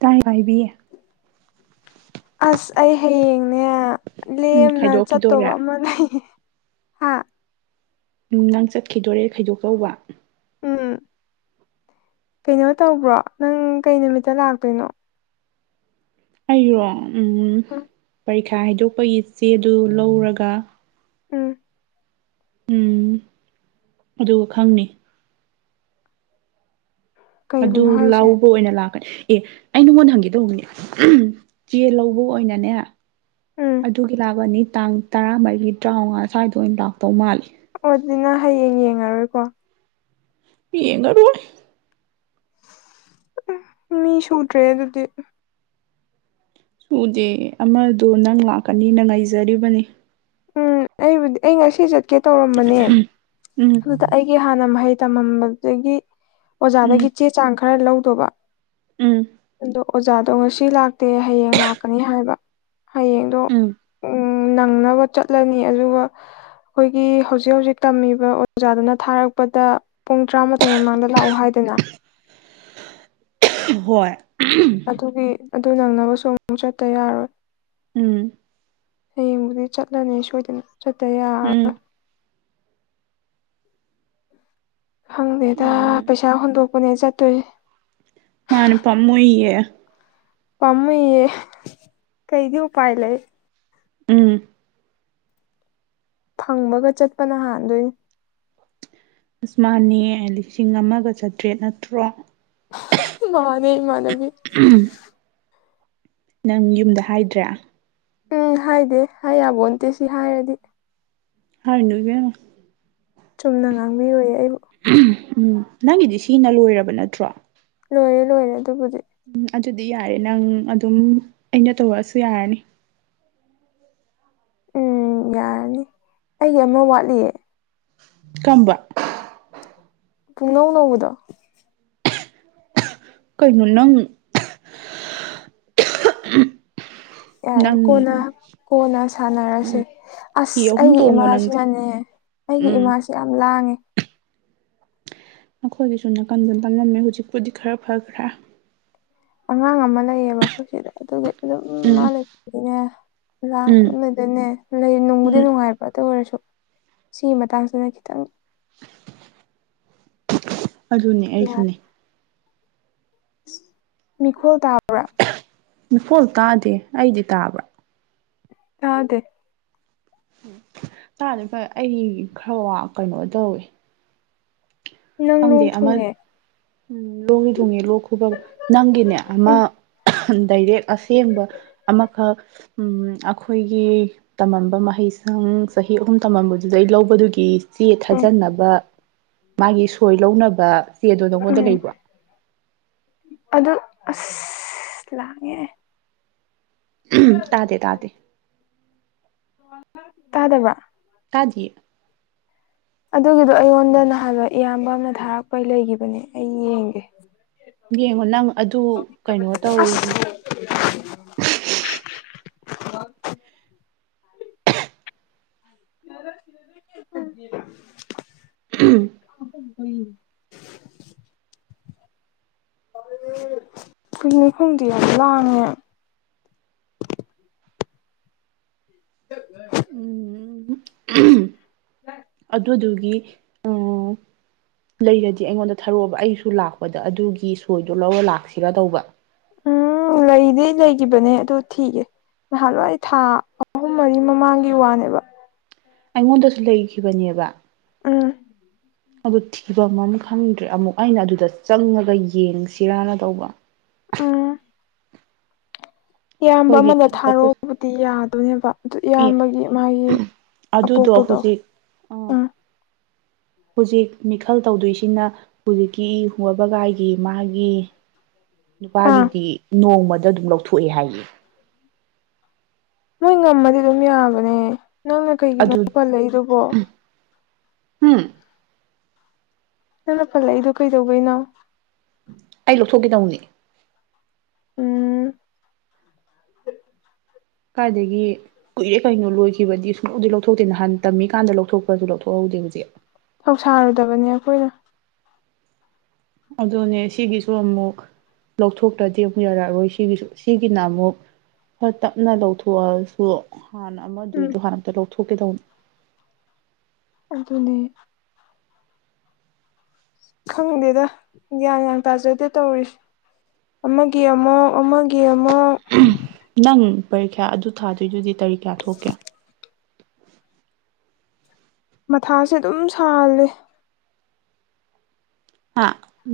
ꯇꯥꯏ ꯇꯥꯏꯕꯤ ꯑꯁ ꯑꯩ ꯍꯌꯦꯡꯅꯦ ꯎꯝ ꯂꯦꯝꯅ ꯆꯠꯇꯧꯕ ꯈꯥꯏꯗꯣꯛꯈꯤꯗꯣꯔꯦ ꯑꯃ ꯂꯩꯌꯦ ꯍꯥ ꯎꯝ ꯅꯪ ꯆꯠꯈꯤꯗꯣꯔꯦ ꯈꯩꯗꯣꯛꯀꯧꯕ ꯎꯝ ꯀꯩꯅꯣ ꯇꯧꯕ꯭ꯔꯣ ꯅꯪ ꯀꯩ ꯅꯨꯃꯤꯠꯇ ꯂꯥꯛꯇꯣꯏꯅꯣ ꯑꯩꯔꯣ ꯎ ꯎꯝ ꯄꯔꯤꯈꯥ ꯍꯥꯏꯗꯣꯛꯄꯒꯤ ꯆꯦꯗꯨ ꯂꯧꯔꯒ ꯎꯝ ꯎꯝ ꯑꯗꯨꯒ ꯈꯪꯅꯤ ꯑꯗꯨ ꯀꯩꯕꯨꯅꯣ ꯍꯥꯏꯁꯦ ꯂꯥꯎꯕ ꯑꯣꯏꯅ ꯂꯥꯛꯀꯅꯤ ꯑꯦ ꯑꯩ ꯅꯉꯣꯟꯗ ꯍꯪꯒꯦ ꯇꯧꯕꯅꯦ ꯆꯦ ꯂꯧꯕ ꯑꯣꯏꯅꯅꯦ ꯎꯝ ꯑꯗꯨꯒꯤ ꯂꯥꯛꯄꯅꯤ ꯇꯥꯡ ꯇꯔꯥꯃꯔꯤ ꯇꯔꯥꯃꯉꯥ ꯁ꯭ꯋꯥꯏꯗ ꯑꯣꯏꯅ ꯂꯥꯛꯇꯧ ꯃꯥꯜꯜꯂꯤꯦ ꯑꯣ ꯑꯗꯨꯅ ꯍꯌꯦꯡ ꯌꯦꯡꯉꯔꯣꯏꯀꯣ ꯄ ꯌꯦꯡ ꯉꯔ ꯎ ꯃꯤ ꯁꯨꯠ꯭ꯔꯦ ꯑꯗꯨꯗꯤ ꯁꯨꯗꯦ ꯑꯃꯗꯣ ꯅꯪ ꯂꯥꯛꯀꯅꯤꯅ ꯉꯥꯏꯖꯔꯤꯕꯅꯤ ꯎꯝ ꯑꯩꯕꯨꯗꯤ ꯑꯩ ꯉꯁꯤ ꯆꯠꯀꯦ ꯇꯧꯔꯝꯕꯅꯦ ꯎꯝ ꯑꯗꯨꯗ ꯑꯩꯒꯤ ꯍꯥꯟꯅ ꯃꯍꯩ ꯇꯝꯃꯝꯕꯗꯒꯤ ꯎꯝ ꯑꯣꯖꯥꯗꯒꯤ ꯆꯦ ꯆꯥꯡ ꯈꯔ ꯂꯧꯗꯧꯕ ꯎꯝ ꯑꯗꯣ ꯑꯣꯖꯥꯗꯣ ꯉꯁꯤ ꯂꯥꯛꯇꯦ ꯍꯌꯦꯡ ꯂꯥꯛꯀꯅꯤ ꯍꯥꯏꯕ ꯍꯌꯦꯡꯗꯣ ꯎꯝ ꯎꯝ ꯅꯪꯅꯕ ꯆꯠꯂꯅꯤ ꯑꯗꯨꯒ ꯑꯩꯈꯣꯏꯒꯤ ꯍꯧꯖꯤꯛ ꯍꯧꯖꯤ ꯇꯝꯃꯤꯕ ꯑꯣꯖꯥꯗꯨꯅ ꯊꯥꯔꯛꯄꯗ ꯄꯨꯡ ꯇꯔꯥꯃꯥꯊꯣꯏ ꯃꯃꯥꯡꯗ ꯂꯥꯛꯎ ꯍꯥꯏꯗꯅ ꯍꯣꯏ ꯑꯗꯨꯒꯤ ꯑꯗꯨ ꯅꯪꯅꯕꯁꯨ ꯑꯃꯨꯛ ꯆꯠꯇ ꯌꯥꯔꯣꯏ ꯎꯝ ꯍꯌꯦꯡꯕꯨꯗꯤ ꯆꯠꯂꯅꯤ ꯁꯣꯏꯗꯅ ꯆꯠꯇ ꯎꯝ ꯌꯥꯔ ꯈꯪꯗꯦꯗ ꯎꯝ ꯄꯩꯁꯥ ꯍꯨꯟꯗꯣꯛꯄꯅꯦ ꯆꯠꯇꯣꯏ ꯃꯥꯅ [inaudible] ꯄꯥꯝꯃꯩꯌꯦ ꯀꯩꯗꯤ ꯎꯄꯥꯏ ꯂꯩ ꯎꯝ ꯐꯪꯕꯒ ꯆꯠꯄꯅ ꯍꯥꯟꯗꯣꯏꯅꯤ ꯑꯁꯃꯥꯅꯤ ꯂꯤꯁꯤꯡ ꯑꯃꯒ ꯆꯥꯇ꯭ꯔꯦꯠ ꯅꯠꯇ꯭ꯔꯣ ꯃꯥꯅꯦꯃꯅꯕꯤ ꯅꯪ ꯌꯨꯝꯗ ꯍꯥꯏꯗ꯭ꯔꯦ ꯎꯝ ꯍꯥꯏꯗꯦ ꯍꯥꯏ ꯌꯥꯕꯣꯟꯇꯦ ꯁꯤ ꯍꯥꯏꯔꯗꯤ ꯍꯅꯨ ꯀꯅ ꯆꯨꯝꯅ ꯉꯥꯡꯕꯤꯔꯣꯏ ꯑꯩ ꯎꯝ ꯅꯪꯒꯤꯗꯤ ꯁꯤꯅ ꯂꯣꯏꯔꯕ ꯅꯠꯇ꯭ꯔꯣ ꯂꯣꯏꯔꯦ ꯂꯣꯏꯔꯦ ꯑꯗꯨꯕꯨꯗꯤ ꯎꯝ ꯑꯗꯨꯗꯤ ꯌꯥꯔꯦ ꯅꯪ ꯑꯗꯨꯝ ꯑꯩꯅ ꯇꯧꯔꯛꯑꯁꯨ ꯌꯥꯔꯅꯤ ꯎꯝ ꯌꯥꯔꯅꯤ ꯑꯩꯒꯤ ꯑꯃ ꯋꯥꯠꯂꯤꯌꯦ ꯀꯝꯕ ꯄꯨꯡꯅꯧ ꯅꯧꯕꯗꯣ ꯀꯩꯅꯩꯅꯣ ꯅꯪ ꯌꯥꯔꯦ ꯅꯪ ꯀꯣꯟꯅ ꯀꯣꯟꯅ ꯁꯥꯟꯅꯔꯁꯦ ꯎꯝ ꯍꯤ ꯑꯁ ꯑꯍꯨꯝ ꯑꯩꯒꯤ ꯇꯣꯡꯉꯣ ꯅꯪꯗꯤ ꯏꯃꯥꯁꯤꯅꯅꯦ ꯑꯩꯒꯤ ꯎꯝ ꯏꯃꯥꯥꯁꯦ ꯌꯥꯝ ꯂꯥꯡꯉꯦ ꯅꯈꯣꯏꯒꯤꯁꯨ ꯅꯥꯀꯟꯗ ꯇꯝꯂꯝꯝꯃꯦ ꯍꯧꯖꯤꯛꯄꯨꯗꯤ ꯈꯔ ꯐꯈ꯭ꯔꯥ ꯑꯉꯥꯡ ꯑꯃ ꯂꯩꯌꯦ ꯃꯈꯣꯏꯁꯤꯗ ꯑꯗꯨꯒ ꯑꯗꯨꯝ ꯃꯥ ꯎꯝ ꯂꯩꯇꯅꯤꯅꯦꯥꯡ ꯎꯝ ꯑꯗꯨꯅꯗꯅꯦ ꯂꯩ ꯅꯨꯡꯕꯨꯗꯤ ꯎꯝ ꯅꯨꯡꯉꯥꯏꯕ꯭ꯔꯇ ꯑꯣꯏꯔꯁꯨ ꯁꯤꯒꯤ ꯃꯇꯥꯡꯁꯤꯅ ꯈꯤꯇꯪ ꯑꯗꯨꯅꯦ ꯑꯩꯁꯨꯅꯦ ꯃꯤꯈꯜ ꯇꯥꯎꯥ ꯐꯣꯜ ꯇꯥꯗꯦ ꯑꯩꯗꯤ ꯇꯥꯕ꯭ꯔꯥ ꯑꯗꯦ ꯎ ꯇꯥꯗ ꯑꯩ ꯈꯔ ꯀꯩꯅꯣ ꯇꯧꯋꯦ ꯅꯪ ꯂꯣꯡ ꯊꯨꯡꯉꯦ ꯎꯝ ꯂꯣꯛꯒꯤ ꯊꯣꯡꯉꯦ ꯂꯣꯛ ꯈꯨꯕ ꯅꯪꯒꯤꯅꯦ ꯑꯃ ꯎꯝ ꯗꯥꯏꯔꯦꯛ ꯑꯁꯦꯡꯕ ꯑꯃꯈꯛ ꯑꯩꯈꯣꯏꯒꯤ ꯇꯝꯃꯝꯕ ꯃꯍꯩꯁ ꯪ ꯆꯍꯤ ꯑꯍꯨꯝ ꯇꯝꯃꯝꯕꯗꯨꯗ ꯑꯩ ꯂꯧꯕꯗꯨꯒꯤ ꯆꯦ ꯎꯝ ꯊꯥꯖꯟꯅꯕ ꯃꯥꯒꯤ ꯁꯣꯏ ꯂꯧꯅꯕ ꯆꯦꯗꯣ ꯅꯪꯉꯣꯟꯗ ꯎꯝ ꯂꯩꯕ꯭ꯔꯣ ꯑꯗꯨ ꯑꯁ ꯂꯦ ꯝ ꯇꯥꯗꯦ ꯇꯥꯗꯦ ꯀꯥꯗꯋꯥ ꯍꯥꯏꯗꯤ ꯑꯗꯨꯒꯤꯗꯣ ꯑꯩꯉꯣꯟꯗ ꯅꯍꯥꯟꯋꯥ ꯏꯌꯥꯝꯕ ꯑꯃꯅ ꯊꯥꯔꯛꯄꯩ ꯂꯩꯒꯤꯈꯤꯕꯅꯦ ꯑꯩ ꯌꯦꯡꯒꯦ ꯌꯦꯡꯉꯣ ꯅꯪ ꯑꯗꯨ ꯀꯩꯅꯣ ꯇꯧ [unintelligible] ꯍ [unintelligible] ꯎꯝ ꯍꯏ ꯄꯤꯛꯅꯤꯛ ꯍꯗꯤ ꯑ ꯂꯥꯅꯤ [unintelligible] [inaudible] ꯑꯗꯨꯗꯨꯒꯤ ꯑ [unintelligible] ꯂꯩꯔꯗꯤ ꯑꯩꯉꯣꯟꯗ ꯊꯔꯛꯑꯣꯕ ꯑꯩꯁꯨ ꯂꯥꯛꯄꯗ ꯑꯗꯨꯒꯤ ꯁꯣꯏꯗꯣ ꯂꯧꯔ ꯂꯥꯛꯁꯤꯔ ꯇꯧꯕ ꯎꯝ ꯂꯩꯗꯤ ꯂꯩꯈꯤꯕꯅꯦ ꯑꯗꯨ ꯊꯤꯒꯦ ꯅꯍꯥꯟꯋꯥ ꯑꯩ ꯊꯥ ꯑꯍꯨꯝ ꯃꯔꯤ ꯃꯃꯥꯡꯒꯤ ꯋꯥꯅꯦꯕ ꯑꯩꯉꯣꯟꯗꯁꯨ ꯂꯩꯈꯤꯕꯅꯦꯕ ꯑꯥ ꯑꯗꯨ ꯊꯤꯐꯝ ꯑꯃ ꯈꯪꯗ꯭ꯔꯦ ꯑꯃꯨꯛ ꯑꯩꯅ ꯑꯗꯨꯗ ꯆꯪꯉꯒ ꯌꯦꯡꯁꯤꯔꯥꯅ ꯇꯧꯕ ꯎꯝ ꯏꯌꯥꯝꯕ ꯑꯩꯈꯣꯏꯒꯤ ꯑꯃꯗ ꯊꯥꯒꯠꯄ ꯊꯥꯔꯛꯕꯨꯗꯤ ꯌꯥꯗꯣꯏꯅꯦꯕ ꯑꯗꯨ ꯑꯦ ꯏꯌꯥꯝꯕꯒꯤ ꯃꯥꯒꯤ ꯑꯗꯨꯗꯣ ꯑꯄꯣꯛꯄꯗꯣ ꯍꯧꯖꯤꯛ ꯑ ꯎꯝ ꯍꯧꯖꯤꯛ ꯃꯤꯈꯜ ꯇꯧꯗꯣꯏꯁꯤꯅ ꯍꯧꯖꯤꯛꯀꯤ ꯏ ꯍ ꯋꯥꯕꯒꯥꯏꯒꯤ ꯃꯥꯒꯤ ꯎ ꯅꯨꯄꯥꯒꯤꯗꯤ ꯅꯣꯡꯃꯗ ꯑꯗꯨꯝ ꯂꯧꯊꯣꯛꯑꯦ ꯍꯥꯏꯌꯦ ꯃꯣꯏ ꯉꯝꯃꯗꯤ ꯑꯗꯨꯝ ꯌꯥꯕꯅꯦ ꯅꯪꯅ ꯀꯩꯒꯤꯅꯣ ꯑꯗꯨ ꯄꯜ ꯂꯩꯗꯨꯕꯣ ꯎꯝ ꯅꯪꯅ ꯄꯜꯂꯛꯏꯗꯣ ꯀꯩꯗꯧꯧꯕꯅꯣ ꯑꯩ ꯂꯧꯊꯣꯛꯒꯦꯗꯧꯅꯤ ꯎꯝ ꯀꯥꯏꯗꯒꯤ ꯀꯨꯏꯔꯦ ꯀꯩꯅꯣ ꯂꯣꯏꯈꯤꯕꯗꯤ ꯁꯨꯡꯧꯗꯤ ꯂꯧꯊꯣꯛꯇꯦ ꯅꯍꯥꯟ ꯇꯝꯃꯤꯀꯥꯟꯗ ꯂꯧꯊꯣꯛꯄꯁꯨ ꯂꯧꯊꯣꯛꯍꯧꯦ ꯗ ꯊꯧꯁꯥꯔꯨꯗꯕꯅꯦ ꯑꯩꯈꯣꯏꯅ ꯑꯗꯨꯅꯦ ꯁꯤꯒꯤꯁꯨ ꯑꯃꯨꯛ ꯂꯧꯊꯣꯛꯇ꯭ꯔꯗꯤ ꯑꯃꯨꯛ ꯌꯥꯔꯛꯑꯔꯣꯏ ꯁꯤꯒꯤꯁꯨ ꯁꯤꯒꯤꯅ ꯑꯃꯨꯛ ꯍꯣꯏ ꯇꯞꯅ ꯂꯧꯊꯣꯛꯑꯁꯨ ꯍꯥꯟꯅ ꯎꯝ ꯑꯃꯗꯨꯏꯗꯣ ꯍꯥꯟꯅꯛꯇ ꯂꯧꯊꯣꯛꯀꯦꯗꯧꯅꯦ ꯑꯗꯨꯅꯤ ꯈꯪꯗꯦꯗ ꯒ꯭ꯌꯥꯟ ꯭ꯌꯥꯟ ꯇꯥꯖꯗꯦ ꯇꯧꯔꯤꯁ ꯑꯃꯒꯤ ꯑꯃ ꯑꯃꯒꯤ ꯑꯃ ꯅꯪ ꯄꯔꯤꯈ꯭ꯌꯥ ꯑꯗꯨ ꯊꯥꯗꯣꯏꯗꯨꯗꯤ ꯇꯔꯤ ꯀꯌꯥ ꯊꯣꯛꯀꯦ ꯃꯊꯥꯁꯦ ꯑꯗꯨꯝ ꯁꯥꯜꯂꯦ ꯍꯥ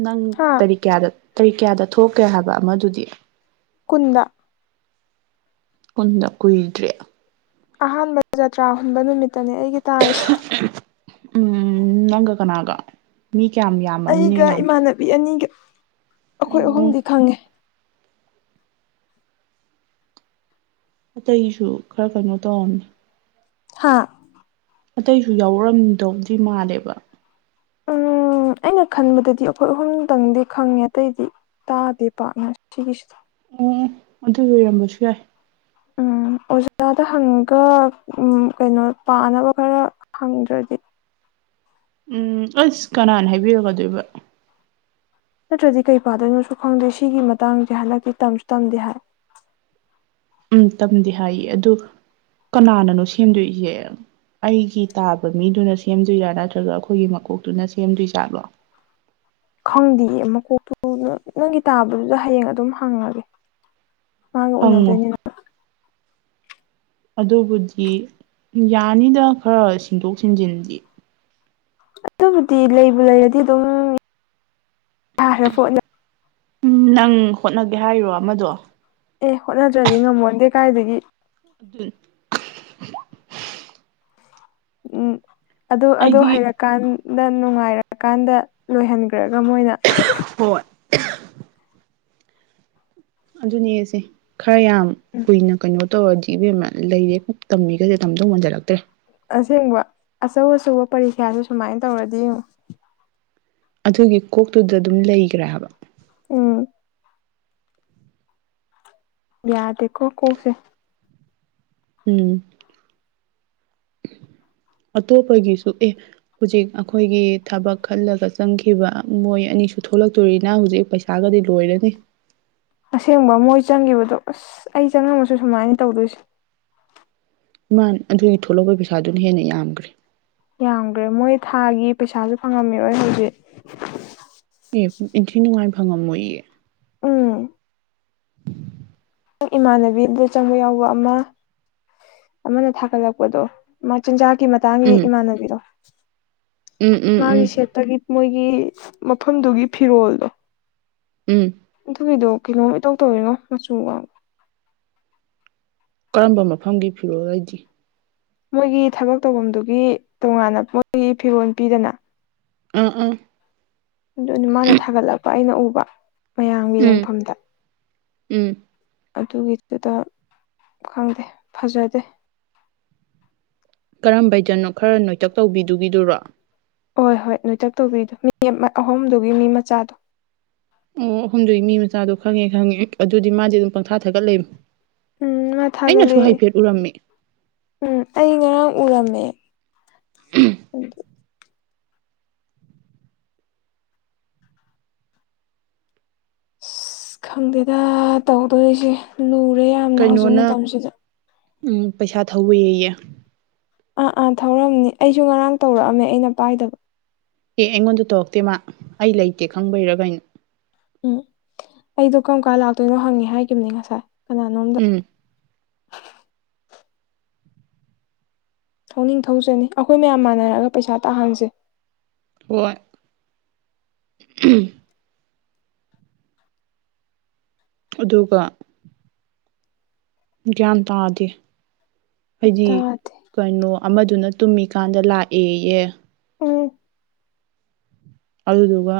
ꯅꯪ ꯍꯥ ꯇꯔꯤꯛ ꯀꯌꯥꯗ ꯇꯔꯤꯛ ꯀꯌꯥꯗ ꯊꯣꯛꯀꯦ ꯍꯥꯏꯕ ꯑꯃꯗꯨꯗꯤ ꯀꯟꯗ ꯀꯨꯟꯗ ꯀꯨꯏꯗ꯭ꯔꯦ ꯑꯍꯥꯟꯕ ꯖꯇ꯭ꯔꯥ ꯍꯨꯟꯕ ꯅꯨꯃꯤꯠꯇꯅꯦ ꯑꯩꯒꯤ ꯇꯥꯔ ꯎꯝ ꯅꯪꯒ ꯀꯅꯥꯒ ꯃꯤ ꯀꯌꯥꯝ ꯌꯥꯝꯕ ꯃꯤꯅ ꯑꯩꯒ ꯌꯥꯝꯗ꯭ꯔꯣ ꯏꯃꯥꯟꯅꯕꯤ ꯑꯅꯤꯒ ꯑꯩꯈꯣꯏ ꯑꯣ ꯑꯍꯨꯝꯗꯤ ꯈꯪꯉꯦ ꯑꯇꯩꯁꯨ ꯈꯔ ꯀꯩꯅꯣ ꯇꯧꯔꯅꯤ ꯍꯥꯥ ꯑꯇꯩꯁꯨ ꯌꯥꯎꯔꯝꯗꯧꯗꯤ ꯃꯥꯜꯂꯦꯕ ꯎꯝ ꯎꯝ ꯑꯩꯅ ꯈꯟꯕꯗꯗꯤ ꯑꯩꯈꯣꯏ ꯑꯍꯨꯝꯗꯪꯗꯤ ꯈꯪꯉꯦ ꯑꯇꯩꯗꯤ ꯇꯥꯗꯦ ꯄꯥꯛꯔꯅꯔ ꯁꯤꯒꯤꯁꯤ ꯎꯝ ꯎ ꯑꯗꯨ ꯂꯣꯏꯔꯝꯕꯁꯨ ꯌꯥꯏ ꯎꯝ ꯑꯣꯖꯥꯗ ꯍꯪꯉꯒ ꯎ ꯀꯩꯅꯣ ꯄꯥꯅꯕ ꯈꯔ ꯍꯪꯗ꯭ꯔꯗꯤ ꯎꯝ ꯑꯁ ꯀꯅꯥꯅ ꯍꯥꯏꯕꯤꯔꯨꯒꯗꯣꯏꯕ꯫ ꯅꯠꯇ꯭ꯔꯗꯤ ꯀꯩ ꯄꯥꯗꯣꯏꯅꯣꯁꯨ ꯈꯪꯗꯦ ꯁꯤꯒꯤ ꯃꯇꯥꯡꯁꯦ ꯍꯟꯗꯛꯇꯤ ꯇꯝꯁꯨ ꯇꯝꯗꯦ ꯍꯥꯏ꯫ [inaudible] ꯎꯝ ꯇꯝꯗꯤ ꯍꯥꯏꯌꯦ ꯑꯗꯨ ꯀꯅꯥꯅꯅꯣ ꯁꯦꯝꯗꯣꯏꯁꯦ꯫ ꯑꯩꯒꯤ ꯇꯥꯕ ꯃꯤꯗꯨꯅ ꯁꯦꯝꯗꯣꯏꯔꯥ ꯅꯠꯇ꯭ꯔꯒ ꯑꯈꯣꯏꯒꯤ ꯃꯀꯣꯛꯇꯨꯅ ꯁꯦꯝꯗꯣꯏꯖꯥꯠꯂꫭ꯫ [inaudible] ꯈꯪꯗꯤꯌꯦ ꯃꯀꯣꯛꯇꯨ ꯅꯪꯒꯤ ꯇꯥꯕꯗꯨꯗ ꯍꯌꯦꯡ ꯑꯗꯨꯝ ꯍꯪꯑꯒꯦ꯫ ꯃꯥꯒ ꯍꯪꯉꯨ ꯎꯅꯗꯣꯏꯅꯤꯅ꯫ ꯑꯗꯨꯕꯨꯗꯤ ꯌꯥꯅꯤꯗ ꯈꯔ ꯁꯤꯟꯗꯣꯛ ꯁꯤꯟꯖꯤꯟꯗꯤ꯫ ꯑꯗꯨꯕꯨꯗꯤ ꯂꯩꯕꯨ ꯂꯩꯔꯗꯤ ꯑꯗꯨꯝ ꯌꯥꯈ꯭ꯔ ꯄꯣꯠꯅ ꯎꯝ ꯅꯪ ꯍꯣꯠꯅꯒꯦ ꯍꯥꯏꯔꯣ ꯑꯃꯗꯣ꯫ ꯑꯦ ꯍꯣꯠꯅꯗ꯭ꯔꯗꯤ ꯉꯝꯃꯣꯟꯗꯦ ꯀꯥꯏꯗꯒꯤ꯫ [unintelligible] ꯎꯝ ꯑꯗꯨ ꯑꯗꯨ ꯑꯩꯗꯤ ꯍꯩꯔꯀꯥꯟꯗ ꯅꯨꯡꯉꯥꯏꯔꯀꯥꯟꯗ ꯂꯣꯏꯍꯟꯈ꯭ꯔ ꯉꯃꯣꯏꯅ ꯍꯣꯏ ꯑꯗꯨꯅꯦꯁꯦ ꯈꯔ ꯌꯥꯝ ꯀꯨꯏꯅ ꯀꯩꯅꯣ ꯇꯧꯔꯗꯤ ꯕꯦꯃ ꯂꯩꯔꯦ ꯇꯝꯃꯤꯈꯩꯁꯦ ꯇꯝꯗꯧ ꯃꯟꯖꯜꯂꯛꯇ꯭ꯔꯦ꯫ ꯑꯁꯦꯡꯕ ꯑꯆꯧ ꯑꯆꯧꯕ ꯄꯔꯤꯈꯥꯗꯨ ꯁꯨꯃꯥꯏꯅ ꯇꯧꯔꯗꯤ ꯌꯦꯡꯉꯣ꯫ ꯑꯗꯨꯒꯤ ꯀꯣꯛꯇꯨꯗ ꯗꯨꯝ ꯂꯩꯈ꯭ꯔꯦ ꯍꯥꯏꯕ꯫ ꯎꯝ꯫ ꯌꯥꯗꯦꯀꯣ ꯀꯣꯛꯁꯦ꯫ ꯎꯝ꯫ [inaudible] ꯑꯇꯣꯞꯄꯒꯤꯁꯨ ꯑꯦ ꯍꯧꯖꯤꯛ ꯑꯈꯣꯏꯒꯤ ꯊꯕꯛ ꯈꯜꯂꯒ ꯆꯪꯈꯤꯕ ꯃꯣꯏ ꯑꯅ ꯅꯤꯁꯨ ꯊꯣꯛꯂꯛꯇꯣꯔꯤꯅ ꯍꯧꯖꯤꯛ ꯄꯩꯁꯥꯒꯗꯤ ꯂꯣꯏꯔꯅꯤ ꯑꯁꯦꯡꯕ ꯃꯣꯏ ꯆꯪꯈꯤꯕꯗꯣ ꯑꯁ ꯑꯩ ꯆꯪꯉꯝꯃꯁꯨ ꯁꯨꯃꯥꯏꯅ ꯇꯧꯗꯣꯏꯁꯦ꯫ ꯏꯃꯥꯟ ꯑꯗꯨꯒꯤ ꯊꯣꯛꯂꯛꯄ ꯄꯩꯁꯥꯗꯨꯅ ꯍꯦꯟꯅ ꯌꯥꯝꯈ꯭ꯔꯦ꯫ ꯌꯥꯝꯈ꯭ꯔꯦ ꯃꯣꯏ ꯊꯥꯒꯤ ꯄꯩꯁꯥꯁꯨ ꯐꯪꯉꯝꯃꯤꯔꯣꯏ ꯍꯧꯖꯤꯛ꯫ ꯑꯦ ꯏꯟꯊꯤ ꯅꯨꯡꯉꯥꯏ ꯐꯪꯉꯝꯃꯣꯏꯌꯦ꯫ ꯎꯝ ꯏꯃꯥꯟꯅꯕꯤ ꯑꯗꯨꯗ ꯆꯪꯕ ꯌꯥꯎꯕ ꯑꯃ ꯑꯃꯅ ꯊꯥꯒꯠꯂꯛꯄꯗꯣ ꯃꯥ ꯆꯤꯟꯖꯥꯛꯀꯤ ꯃꯇꯥꯡꯒꯤ ꯎꯝ ꯏꯃꯥꯟꯅꯕꯤꯗꯣ ꯎꯝ ꯎꯝ ꯎꯝ ꯃꯥꯒꯤ ꯁꯦꯠꯇꯒꯤ ꯃꯣꯏꯒꯤ ꯃꯐꯝꯗꯨꯒꯤ ꯐꯤꯔꯣꯜꯗꯣ ꯎꯝ ꯑꯗꯨꯒꯤꯗꯣ ꯀꯩꯅꯣꯝ ꯏꯇꯧ ꯇꯧꯏꯉꯣ ꯃꯆꯨꯒ꯫ ꯀꯔꯝꯕ ꯃꯐꯝꯒꯤ ꯐꯤꯔꯣꯜ ꯍꯥꯏꯗꯤ꯫ ꯃꯣꯏꯒꯤ ꯊꯕꯛ ꯇꯧꯐꯝꯗꯨꯒꯤ ꯇꯣꯉꯥꯟꯅ ꯃꯣꯏꯒꯤ ꯐꯤꯔꯣꯜ ꯄꯤꯗꯅ꯫ ꯑꯥ ꯑꯥ꯫ ꯑꯗꯨꯅ ꯃꯥꯅ ꯊꯥꯒꯠꯂꯛꯄ ꯑꯩꯅ ꯎꯕ ꯃꯌꯥꯝꯒꯤ ꯎꯝ ꯌꯦꯡꯐꯝꯗ꯫ ꯎꯝ꯫ ꯑꯗꯨꯒꯤꯗꯨꯗ ꯈꯪꯗꯦ ꯐꯖꯗꯦ꯫ ꯀꯔꯝꯕ ꯩꯖꯅꯣ ꯈꯔ ꯅꯣꯏꯇꯛ ꯇꯧꯕꯤꯗꯨꯒꯤꯗꯨꯔꯣ꯫ ꯍꯣꯏ-ꯍꯣꯏ ꯅꯣꯏꯇꯛ ꯇꯧꯕꯤꯗꯨ ꯃꯤ ꯑꯍꯨꯝꯗꯨꯒꯤ ꯃꯤ ꯃꯆꯥꯗꯣ꯫ ꯑꯣ ꯑꯍꯨꯝꯗꯨꯒꯤ ꯃꯤ ꯃꯆꯥꯗꯣ ꯈꯪꯉꯦ-ꯈꯪꯉꯦ ꯑꯗꯨꯗꯤ ꯃꯥꯗꯤ ꯑꯗꯨꯝ ꯄꯪꯊꯥ ꯊꯒꯠꯂꯩ꯫ ꯎꯝ ꯃꯥ ꯊꯥꯒꯠꯂꯦ ꯎꯝ ꯑꯩ ꯉꯔꯥꯡ ꯎꯔꯝꯃꯦ꯫ ꯑꯗꯨ ꯑꯁ ꯈꯪꯗꯦꯗ ꯇꯧꯗꯣꯔꯤꯁꯦ ꯂꯨ ꯔꯦ ꯌꯥꯝꯅ ꯍꯧꯖꯤꯛ ꯀꯩꯅꯣꯅ ꯃꯇꯝꯁꯤꯗ ꯎꯝ ꯄꯩꯁꯥ ꯊꯧꯋꯦꯌꯦ꯫ ꯑꯥ ꯑꯥ ꯊꯧꯔꯝꯅꯤ ꯑꯩꯁꯨ ꯉꯔꯥꯡ ꯇꯧꯔꯛꯑꯝꯃꯦ ꯑꯩꯅ ꯄꯥꯏꯗꯕ꯫ ꯑꯦ ꯑꯩꯉꯣꯟꯗ ꯇꯧꯔꯛꯇꯦ ꯃꯥ ꯑꯩ ꯂꯩꯇꯦ ꯈꯪꯕꯩꯔꯒꯩꯅꯣ꯫ ꯎꯝ ꯑꯩꯗꯣ ꯀꯔꯝ ꯀꯥꯟ ꯂꯥꯛꯇꯣꯏꯅꯣ ꯍꯪꯉꯦ ꯍꯥꯏꯈꯤꯕꯅꯤ ꯉꯁꯥꯏ꯫ ꯀꯅꯥꯅꯣꯝꯗ ꯎꯝ ꯊꯧꯅꯤꯡ ꯊꯊꯧꯖꯅꯤ ꯑꯩꯈꯣꯏ ꯃꯌꯥꯝ ꯃꯥꯟꯅꯔꯒ ꯄꯩꯁꯥ ꯇꯥꯍꯟꯁꯦ ꯍꯣꯢ ꯑꯗꯨꯒ ꯒ꯭ꯌꯥꯟ ꯇꯥꯗꯦ ꯍꯥꯏꯗꯤ ꯇꯥꯗꯦ ꯀꯩꯅꯣ ꯑꯃꯗꯨꯅ ꯇꯨꯝꯃꯤꯀꯥꯟꯗ ꯂꯥꯛꯑꯦ ꯑꯦ ꯎꯝ ꯑꯗꯨꯗꯨꯒ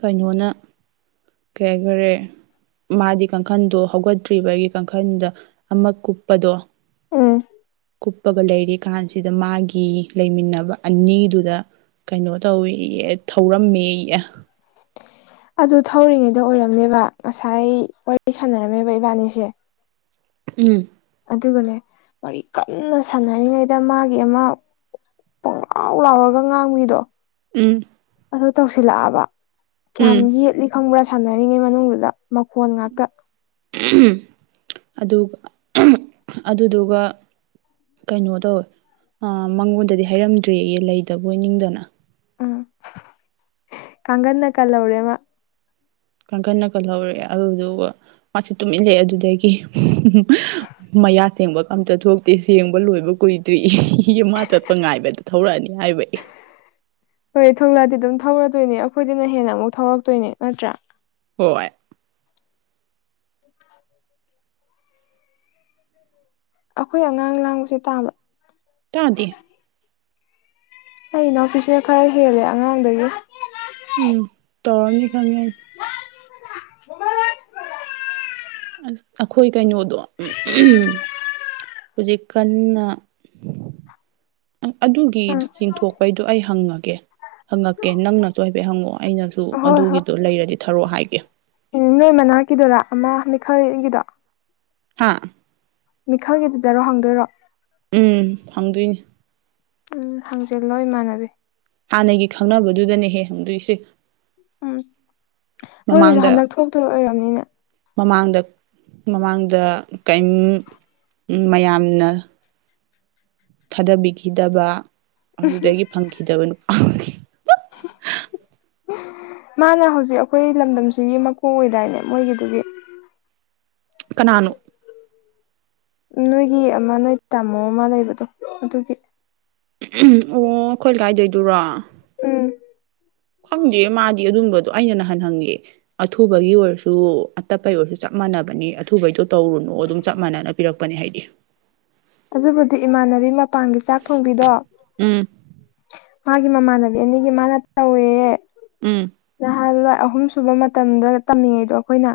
ꯀꯩꯅꯣꯅ ꯀꯩ ꯍꯥꯏꯈꯔꯦ ꯃꯥꯗꯤ ꯀꯥꯡꯈꯟꯗꯣ ꯍꯧꯒꯠꯇ꯭ꯔꯤꯕ ꯑꯩꯒꯤ ꯀꯥꯡꯈꯟꯗ ꯑꯃ ꯀꯨꯞꯄꯗꯣ ꯎꯝ ꯀꯨꯞꯄꯒ ꯂꯩꯔꯤ ꯀꯥꯟꯁꯤꯗ ꯃꯥꯒꯤ ꯂꯩꯃꯤꯟꯅꯕ ꯑꯅꯤꯗꯨꯗ ꯀꯩꯅꯣ ꯇꯧꯏ ꯊꯧꯔꯝꯃꯦ [inaudible] ꯑꯗꯨ ꯊꯧꯔꯤꯉꯩꯗ ꯑꯣꯏꯔꯝꯅꯦꯕ ꯉꯁꯥꯏ ꯋꯥꯔꯤ ꯁꯥꯟꯅꯔꯝꯃꯦꯕ ꯏꯕꯥꯅꯤꯁꯦ ꯎꯝ ꯑꯗꯨꯒꯅꯦ ꯃꯔꯤ ꯀꯟꯅ ꯁꯥꯟꯅꯔꯤꯉꯩꯗ ꯃꯥꯒꯤ ꯑꯃ ꯄꯨꯡꯂꯥꯎ ꯂꯥꯎꯔꯒ ꯉꯥꯡꯕꯤꯗꯣ ꯎꯝ ꯑꯗꯨ ꯇꯧꯁꯤꯜꯂꯛꯑꯕ ꯀꯌꯥꯝ ꯎꯝ ꯌꯦꯠꯂꯤ ꯈꯪꯕ꯭ꯔꯥ ꯁꯥꯟꯅꯔꯤꯉꯩ ꯃꯅꯨꯡꯗꯨꯗ ꯃꯈꯣꯟ ꯉꯥꯛꯇ ꯑꯗꯨꯒ ꯑꯗꯨꯗꯨꯒ ꯀꯩꯅꯣ ꯇꯧꯋꯦ ꯑ ꯃꯉꯣꯟꯗꯗꯤ ꯍꯥꯏꯔꯝꯗ꯭ꯔꯦ ꯂꯩꯗꯕ ꯑꯣꯏ ꯅꯤꯡꯗꯅ ꯎꯝ ꯀꯥꯡꯒꯅ ꯀꯜꯍꯧꯔꯦ ꯃꯥ ꯀꯥꯡꯈꯠꯅ ꯀꯟꯍꯧꯔꯑꯦ ꯑꯗꯨꯗꯨꯒ ꯃꯥꯁꯤ ꯇꯨꯝ ꯏꯜꯂꯑꯦ ꯑꯗꯨꯗꯒꯤ ꯃꯌꯥ ꯊꯦꯡꯕ ꯀꯝꯇ ꯊꯣꯛꯇꯦ ꯁꯦꯡꯕ ꯂꯣꯏꯕ ꯀꯨꯏꯗ꯭ꯔꯤ ꯏ ꯏ ꯑꯃ ꯆꯠꯄ ꯉꯥꯏꯕꯗ ꯊꯧꯔꯛꯑꯅꯤ ꯍꯥꯏꯕ ꯏ ꯍꯣꯏ ꯊꯣꯂꯥꯗꯤ ꯑꯗꯨꯝ ꯊꯧꯔꯗꯣꯏꯅꯦ ꯑꯩꯈꯣꯏꯗꯤꯅ ꯍꯦꯟꯅ ꯑꯃꯨꯛ ꯊꯧꯔꯛꯇꯣꯏꯅꯦ ꯅꯠꯇ꯭ꯔꯥ ꯍꯣꯢ ꯑꯩꯈꯣꯏ ꯑꯉꯥꯡ ꯂꯥꯡꯕꯁꯦ ꯇꯥꯕ꯭ꯔꯥ ꯇꯥꯗꯤ ꯑꯩ ꯏꯅꯥꯎꯄꯤꯁꯤꯅ ꯈꯔ ꯍꯦꯜꯂꯦ ꯑꯉꯥꯡꯗꯒꯤ ꯎꯝ ꯇꯧꯔꯅꯤ ꯈꯉ ꯊ ꯑꯁ ꯑꯩꯈꯣꯏ ꯀꯩꯅꯣꯗꯣ ꯍꯧꯖꯤꯛ ꯀꯟꯅ ꯑꯗꯨꯒꯤ ꯎꯝ ꯆꯤꯡꯊꯣꯛꯄꯩꯗꯣ ꯑꯩ ꯍꯪꯉꯒꯦ ꯍꯪꯉꯛꯀꯦ ꯅꯪꯅꯁꯨ ꯍꯥꯏꯐꯦꯠ ꯍꯪꯉꯛꯑꯣ ꯑꯩꯅꯁꯨ ꯍꯣꯏ ꯑꯗꯨꯒꯤꯗꯣ ꯂꯩꯔꯗꯤ ꯊꯧꯔꯛꯑꯣ ꯍꯥꯏꯒꯦ ꯎ ꯅꯣꯏ ꯃꯅꯥꯛꯀꯤꯗꯨꯔꯥ ꯑꯃ ꯃꯤꯈꯜꯒꯤꯗꯣ ꯍꯥꯥ ꯃꯤꯈꯜꯒꯤꯗꯨꯗꯔꯣ ꯍꯪꯗꯣꯏꯔꯣ ꯎꯝ ꯍꯪꯗꯣꯏꯅꯤ ꯎꯝ ꯍꯪꯖꯦꯜ ꯂꯣꯏ ꯏꯃꯥꯟꯅꯕꯤ ꯍꯥꯟꯅꯒꯤ ꯈꯪꯅꯕꯗꯨꯗꯅꯦꯍꯦ ꯍꯪꯗꯣꯏꯁꯦ ꯎꯝ ꯃꯣꯏꯒꯤꯁꯨ ꯃꯃꯥꯡꯗ ꯍꯟꯗꯛ ꯊꯣꯛꯇ ꯑꯣꯏꯔꯕꯅꯤꯅ ꯃꯃꯥꯡꯗ ꯃꯃꯥꯡꯗ ꯀꯩꯝ ꯃꯌꯥꯝꯅ ꯊꯥꯗꯕꯤꯈꯤꯗꯕ ꯑꯗꯨꯗꯒꯤ ꯐꯪꯈꯤꯗꯕ ꯅꯨ [inaudible] ꯃꯥꯅ ꯍꯧꯖꯤꯛ ꯑꯩꯈꯣꯏ ꯂꯝꯗꯝꯁꯤꯒꯤ ꯃꯀꯣꯛ ꯑꯣꯏꯗꯥꯏꯅꯦ ꯃꯣꯏꯒꯤꯗꯨꯒꯤ ꯀꯅꯥꯅꯨ ꯅꯣꯏꯒꯤ ꯑꯃ ꯅꯣꯏ ꯇꯥꯃꯣ ꯑꯃ ꯂꯩꯕꯗꯣ ꯑꯗꯨꯒꯤ ꯑꯣ ꯑꯩꯈꯣꯏ ꯂꯩꯀꯥꯏꯗꯣꯏꯗꯨꯔꯣ ꯎꯝ ꯈꯪꯗꯦ ꯃꯥꯗꯤ ꯑꯗꯨꯝꯕꯗꯣ ꯑꯩꯅ ꯅꯍꯥꯟ ꯍꯪꯉꯦ ꯑꯊꯨꯕꯒꯤ ꯑꯣꯏꯔꯁꯨ ꯑꯇꯞꯄꯒꯤ ꯑꯣꯏꯔꯁꯨ ꯆꯪꯉꯦ ꯆꯞ ꯃꯥꯟꯅꯕꯅꯤ ꯑꯊꯨꯕꯩꯗꯣ ꯇꯧꯔꯨꯅꯨ ꯑꯗꯨꯝ ꯆꯞ ꯃꯥꯟꯅꯅ ꯄꯤꯔꯛꯄꯅꯤ ꯍꯥꯏꯗꯤ ꯑꯗꯨꯕꯨꯗꯤ ꯏꯃꯥꯟꯅꯕꯤ ꯃꯄꯥꯟꯒꯤ ꯆꯥꯛ ꯊꯣꯡꯕꯤꯗꯣ ꯎꯝ ꯃꯥꯒꯤ ꯃꯃꯥꯟꯅꯕꯤ ꯑꯅꯤꯒꯤ ꯃꯥꯅ ꯇꯧꯋꯦ ꯎꯝ ꯅꯍꯥꯟꯋꯥꯏ ꯑꯍꯨꯝ ꯁꯨꯕ ꯃꯇꯝꯗ ꯇꯝꯃꯤꯉꯩꯗꯣ ꯑꯩꯈꯣꯏꯅ